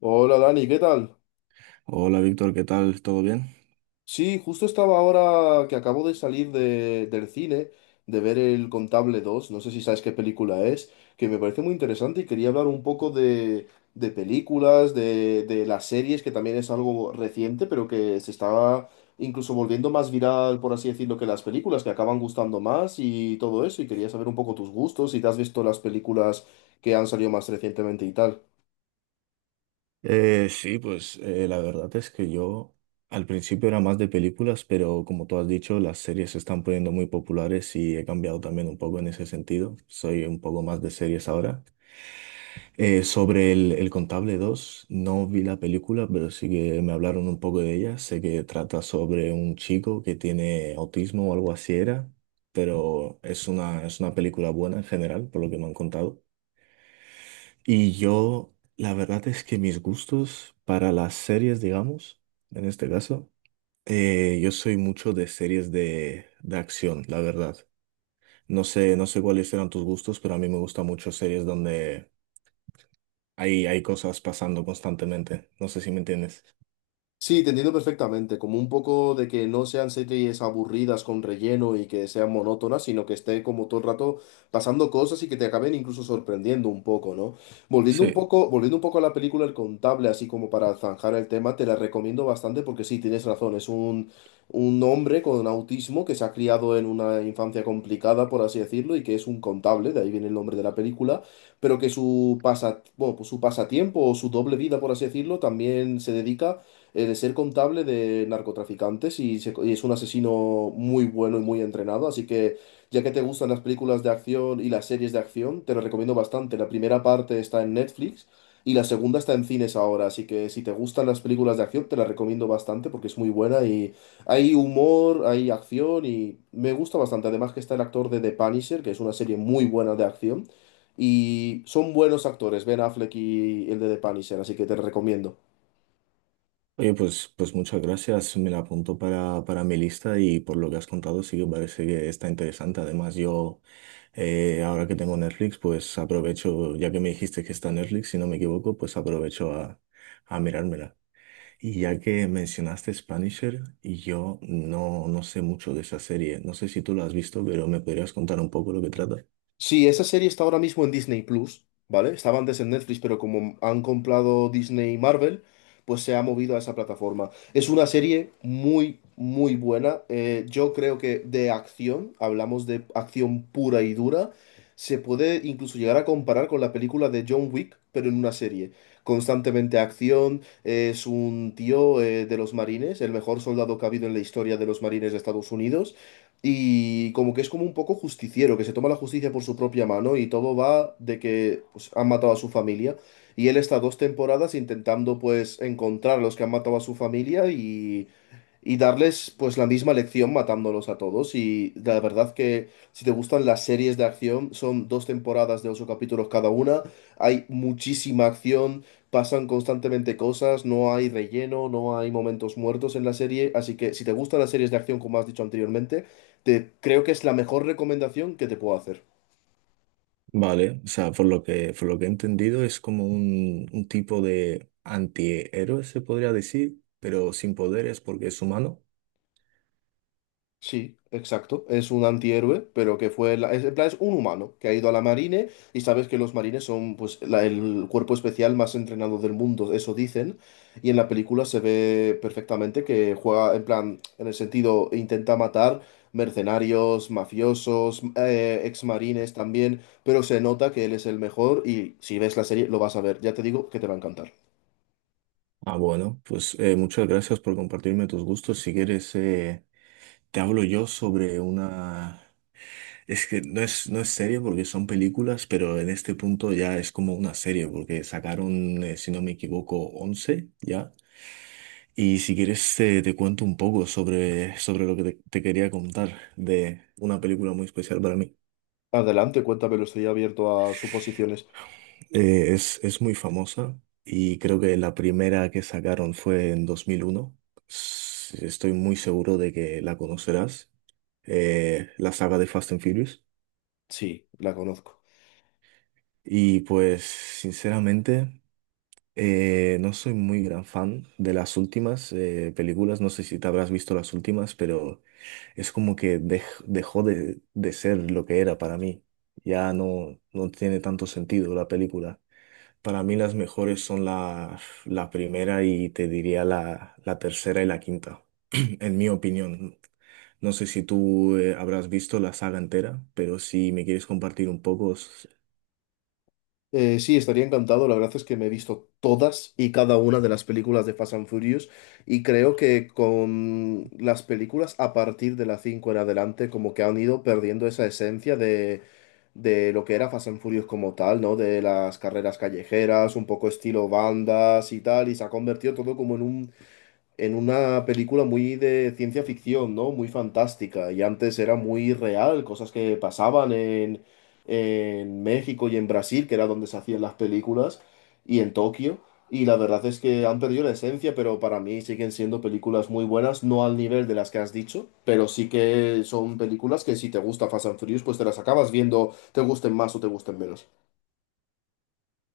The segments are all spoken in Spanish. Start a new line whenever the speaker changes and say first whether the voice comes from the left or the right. left: Hola Dani, ¿qué tal?
right: Hola Víctor, ¿qué tal? ¿Todo bien?
left: Sí, justo estaba ahora que acabo de salir del cine, de ver El Contable dos. No sé si sabes qué película es, que me parece muy interesante y quería hablar un poco de películas, de las series, que también es algo reciente, pero que se estaba incluso volviendo más viral, por así decirlo, que las películas, que acaban gustando más y todo eso, y quería saber un poco tus gustos, si te has visto las películas que han salido más recientemente y tal.
right: Sí, la verdad es que yo al principio era más de películas, pero como tú has dicho, las series se están poniendo muy populares y he cambiado también un poco en ese sentido. Soy un poco más de series ahora. Sobre el Contable 2 no vi la película, pero sí que me hablaron un poco de ella. Sé que trata sobre un chico que tiene autismo o algo así era, pero es una película buena en general, por lo que me han contado. Y yo, la verdad es que mis gustos para las series, digamos, en este caso, yo soy mucho de series de acción, la verdad. No sé cuáles eran tus gustos, pero a mí me gustan mucho series donde hay cosas pasando constantemente. No sé si me entiendes.
left: Sí, te entiendo perfectamente, como un poco de que no sean series aburridas con relleno y que sean monótonas, sino que esté como todo el rato pasando cosas y que te acaben incluso sorprendiendo un poco, ¿no? Volviendo un
right: Sí.
left: poco, volviendo un poco a la película El Contable, así como para zanjar el tema, te la recomiendo bastante porque sí, tienes razón, un hombre con autismo que se ha criado en una infancia complicada, por así decirlo, y que es un contable, de ahí viene el nombre de la película, pero que su pasa, bueno, pues su pasatiempo o su doble vida, por así decirlo, también se dedica, de ser contable de narcotraficantes y, y es un asesino muy bueno y muy entrenado. Así que, ya que te gustan las películas de acción y las series de acción, te lo recomiendo bastante. La primera parte está en Netflix y la segunda está en cines ahora. Así que, si te gustan las películas de acción, te la recomiendo bastante porque es muy buena y hay humor, hay acción y me gusta bastante. Además, que está el actor de The Punisher, que es una serie muy buena de acción. Y son buenos actores, Ben Affleck y el de The Punisher, así que te recomiendo.
right: Oye, pues muchas gracias. Me la apunto para mi lista y por lo que has contado sí que parece que está interesante. Además, yo... Ahora que tengo Netflix, pues aprovecho, ya que me dijiste que está Netflix, si no me equivoco, pues aprovecho a mirármela. Y ya que mencionaste Spanisher, y yo no sé mucho de esa serie. No sé si tú la has visto, pero me podrías contar un poco lo que trata.
left: Sí, esa serie está ahora mismo en Disney Plus, ¿vale? Estaba antes en Netflix, pero como han comprado Disney y Marvel, pues se ha movido a esa plataforma. Es una serie muy, muy buena. Yo creo que de acción, hablamos de acción pura y dura, se puede incluso llegar a comparar con la película de John Wick, pero en una serie. Constantemente acción, es un tío de los marines, el mejor soldado que ha habido en la historia de los marines de Estados Unidos, y como que es como un poco justiciero, que se toma la justicia por su propia mano y todo va de que pues, han matado a su familia. Y él está dos temporadas intentando pues encontrar a los que han matado a su familia y darles pues la misma lección matándolos a todos. Y la verdad que si te gustan las series de acción, son dos temporadas de ocho capítulos cada una, hay muchísima acción, pasan constantemente cosas, no hay relleno, no hay momentos muertos en la serie, así que si te gustan las series de acción como has dicho anteriormente, te creo que es la mejor recomendación que te puedo hacer.
right: Vale, o sea, por por lo que he entendido, es como un tipo de antihéroe, se podría decir, pero sin poderes porque es humano.
left: Sí, exacto. Es un antihéroe, pero que fue... La... Es, en plan, es un humano que ha ido a la marine y sabes que los marines son pues el cuerpo especial más entrenado del mundo, eso dicen. Y en la película se ve perfectamente que juega, en plan, en el sentido, intenta matar mercenarios, mafiosos, exmarines también, pero se nota que él es el mejor y si ves la serie lo vas a ver. Ya te digo que te va a encantar.
right: Ah, bueno, pues muchas gracias por compartirme tus gustos. Si quieres, te hablo yo sobre una... Es que no es serie porque son películas, pero en este punto ya es como una serie porque sacaron, si no me equivoco, 11 ya. Y si quieres cuento un poco sobre, sobre lo que te quería contar de una película muy especial para mí.
left: Adelante, cuéntame, lo estoy abierto a suposiciones.
right: Es muy famosa y creo que la primera que sacaron fue en 2001. Estoy muy seguro de que la conocerás. La saga de Fast and Furious.
left: Sí, la conozco.
right: Y pues, sinceramente, no soy muy gran fan de las últimas películas. No sé si te habrás visto las últimas, pero es como que dejó de ser lo que era para mí. Ya no tiene tanto sentido la película. Para mí las mejores son la primera y te diría la tercera y la quinta, en mi opinión. No sé si tú habrás visto la saga entera, pero si me quieres compartir un poco,
left: Sí, estaría encantado. La verdad es que me he visto todas y cada una de las películas de Fast and Furious y creo que con las películas a partir de la 5 en adelante como que han ido perdiendo esa esencia de lo que era Fast and Furious como tal, ¿no? De las carreras callejeras, un poco estilo bandas y tal, y se ha convertido todo como en un en una película muy de ciencia ficción, ¿no? Muy fantástica. Y antes era muy real, cosas que pasaban en México y en Brasil, que era donde se hacían las películas, y en Tokio. Y la verdad es que han perdido la esencia, pero para mí siguen siendo películas muy buenas, no al nivel de las que has dicho, pero sí que son películas que si te gusta Fast and Furious, pues te las acabas viendo, te gusten más o te gusten menos.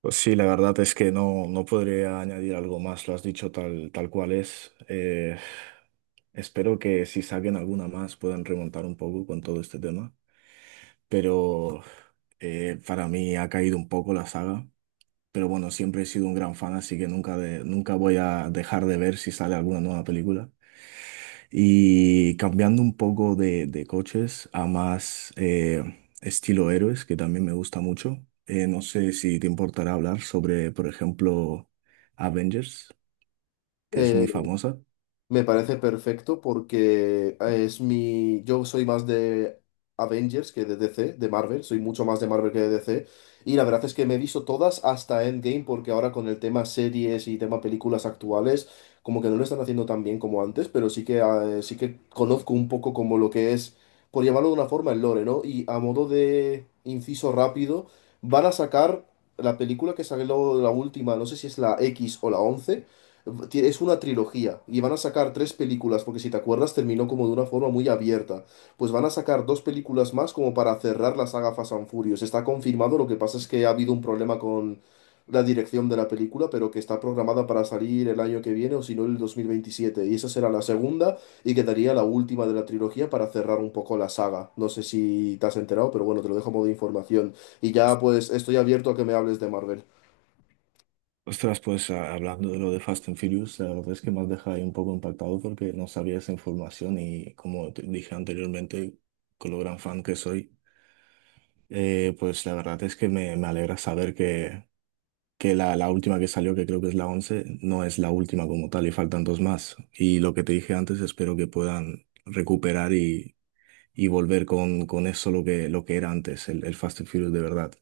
right: pues sí, la verdad es que no podría añadir algo más, lo has dicho tal cual es. Espero que si saquen alguna más puedan remontar un poco con todo este tema, pero para mí ha caído un poco la saga, pero bueno, siempre he sido un gran fan, así que nunca, nunca voy a dejar de ver si sale alguna nueva película. Y cambiando un poco de coches a más estilo héroes, que también me gusta mucho. No sé si te importará hablar sobre, por ejemplo, Avengers, que es muy
left: Eh,
right: famosa.
left: Me parece perfecto porque es mi. Yo soy más de Avengers que de DC, de Marvel. Soy mucho más de Marvel que de DC. Y la verdad es que me he visto todas hasta Endgame, porque ahora con el tema series y tema películas actuales, como que no lo están haciendo tan bien como antes, pero sí que conozco un poco como lo que es, por llamarlo de una forma, el lore, ¿no? Y a modo de inciso rápido, van a sacar la película que salió la última, no sé si es la X o la once, es una trilogía y van a sacar tres películas, porque si te acuerdas terminó como de una forma muy abierta. Pues van a sacar dos películas más como para cerrar la saga Fast and Furious. Está confirmado, lo que pasa es que ha habido un problema con la dirección de la película, pero que está programada para salir el año que viene o si no el 2027. Y esa será la segunda y quedaría la última de la trilogía para cerrar un poco la saga. No sé si te has enterado, pero bueno, te lo dejo a modo de información. Y ya
right: Os-
left: pues estoy abierto a que me hables de Marvel.
right: Ostras, pues hablando de lo de Fast and Furious, la verdad es que me has dejado ahí un poco impactado porque no sabía esa información y como te dije anteriormente, con lo gran fan que soy, pues la verdad es que me alegra saber que la última que salió, que creo que es la 11 no es la última como tal y faltan dos más. Y lo que te dije antes, espero que puedan recuperar y volver con eso lo que era antes, el Fast and Furious de verdad.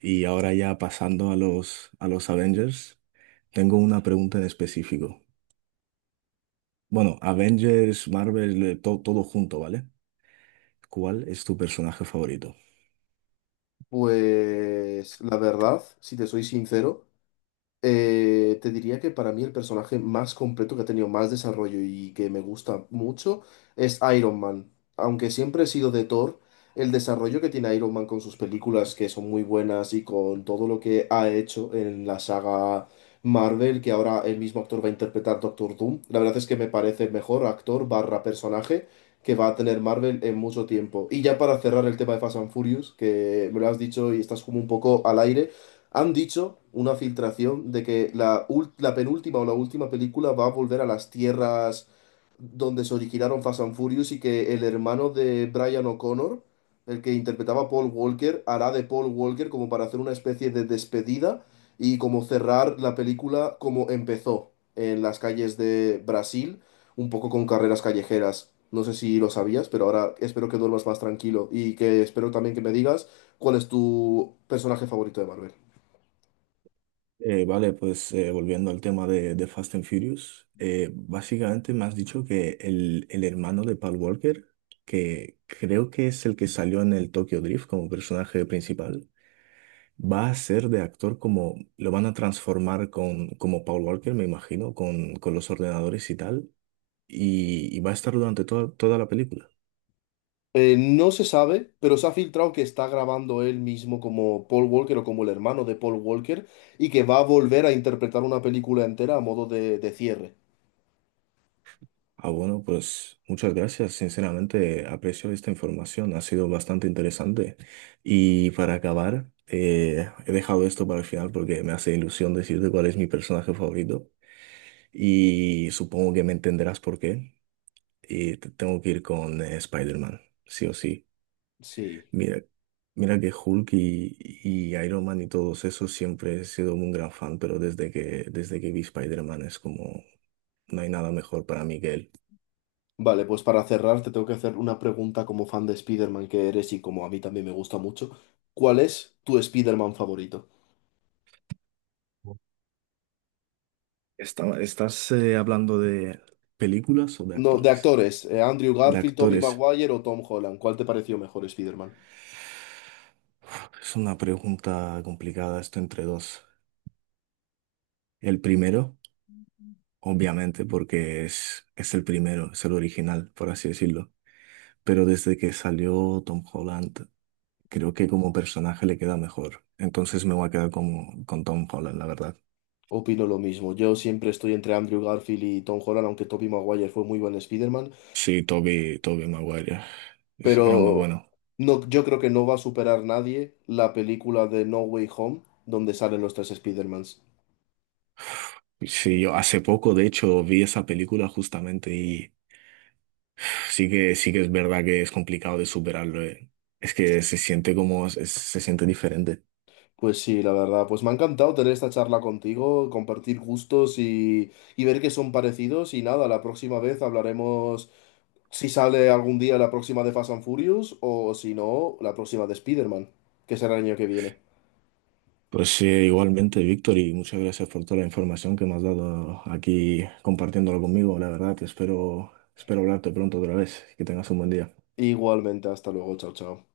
right: Y ahora ya pasando a a los Avengers, tengo una pregunta en específico. Bueno, Avengers, Marvel, todo junto, ¿vale? ¿Cuál es tu personaje favorito?
left: Pues la verdad, si te soy sincero, te diría que para mí el personaje más completo que ha tenido más desarrollo y que me gusta mucho es Iron Man. Aunque siempre he sido de Thor, el desarrollo que tiene Iron Man con sus películas que son muy buenas y con todo lo que ha hecho en la saga Marvel, que ahora el mismo actor va a interpretar Doctor Doom, la verdad es que me parece el mejor actor barra personaje que va a tener Marvel en mucho tiempo. Y ya para cerrar el tema de Fast and Furious, que me lo has dicho y estás como un poco al aire. Han dicho una filtración de que la penúltima o la última película va a volver a las tierras donde se originaron Fast and Furious y que el hermano de Brian O'Connor, el que interpretaba a Paul Walker, hará de Paul Walker como para hacer una especie de despedida y como cerrar la película como empezó en las calles de Brasil, un poco con carreras callejeras. No sé si lo sabías, pero ahora espero que duermas más tranquilo y que espero también que me digas cuál es tu personaje favorito de Marvel.
right: Vale, pues volviendo al tema de Fast and Furious, básicamente me has dicho que el hermano de Paul Walker, que creo que es el que salió en el Tokyo Drift como personaje principal, va a ser de actor como, lo van a transformar con, como Paul Walker, me imagino, con los ordenadores y tal, y va a estar durante toda la película.
left: No se sabe, pero se ha filtrado que está grabando él mismo como Paul Walker o como el hermano de Paul Walker y que va a volver a interpretar una película entera a modo de cierre.
right: Ah, bueno, pues muchas gracias. Sinceramente, aprecio esta información. Ha sido bastante interesante. Y para acabar, he dejado esto para el final porque me hace ilusión decirte cuál es mi personaje favorito. Y supongo que me entenderás por qué. Y tengo que ir con Spider-Man, sí o sí.
left: Sí.
right: Mira, mira que Hulk y Iron Man y todos esos siempre he sido un gran fan, pero desde desde que vi Spider-Man es como no hay nada mejor para mí que él.
left: Vale, pues para cerrar te tengo que hacer una pregunta como fan de Spider-Man que eres y como a mí también me gusta mucho. ¿Cuál es tu Spider-Man favorito?
right: ¿Estás hablando de películas o de
left: No, de
right: actores?
left: actores, Andrew
right: De
left: Garfield, Tobey
right: actores.
left: Maguire o Tom Holland. ¿Cuál te pareció mejor Spider-Man?
right: Es una pregunta complicada esto entre dos. El primero, obviamente, porque es el primero, es el original, por así decirlo. Pero desde que salió Tom Holland, creo que como personaje le queda mejor. Entonces me voy a quedar como, con Tom Holland, la verdad.
left: Opino lo mismo. Yo siempre estoy entre Andrew Garfield y Tom Holland, aunque Tobey Maguire fue muy buen Spider-Man.
right: Sí, Toby Maguire. Era muy
left: Pero
right: bueno.
left: no, yo creo que no va a superar nadie la película de No Way Home, donde salen los tres Spider-Mans.
right: Sí, yo hace poco, de hecho, vi esa película justamente. Sí que es verdad que es complicado de superarlo, eh. Es que se siente como, se siente diferente.
left: Pues sí, la verdad, pues me ha encantado tener esta charla contigo, compartir gustos y ver que son parecidos. Y nada, la próxima vez hablaremos si sale algún día la próxima de Fast and Furious o si no, la próxima de Spider-Man, que será el año que viene.
right: Pues igualmente, Víctor, y muchas gracias por toda la información que me has dado aquí compartiéndolo conmigo. La verdad, espero, espero hablarte pronto otra vez. Que tengas un buen día.
left: Igualmente, hasta luego, chao, chao.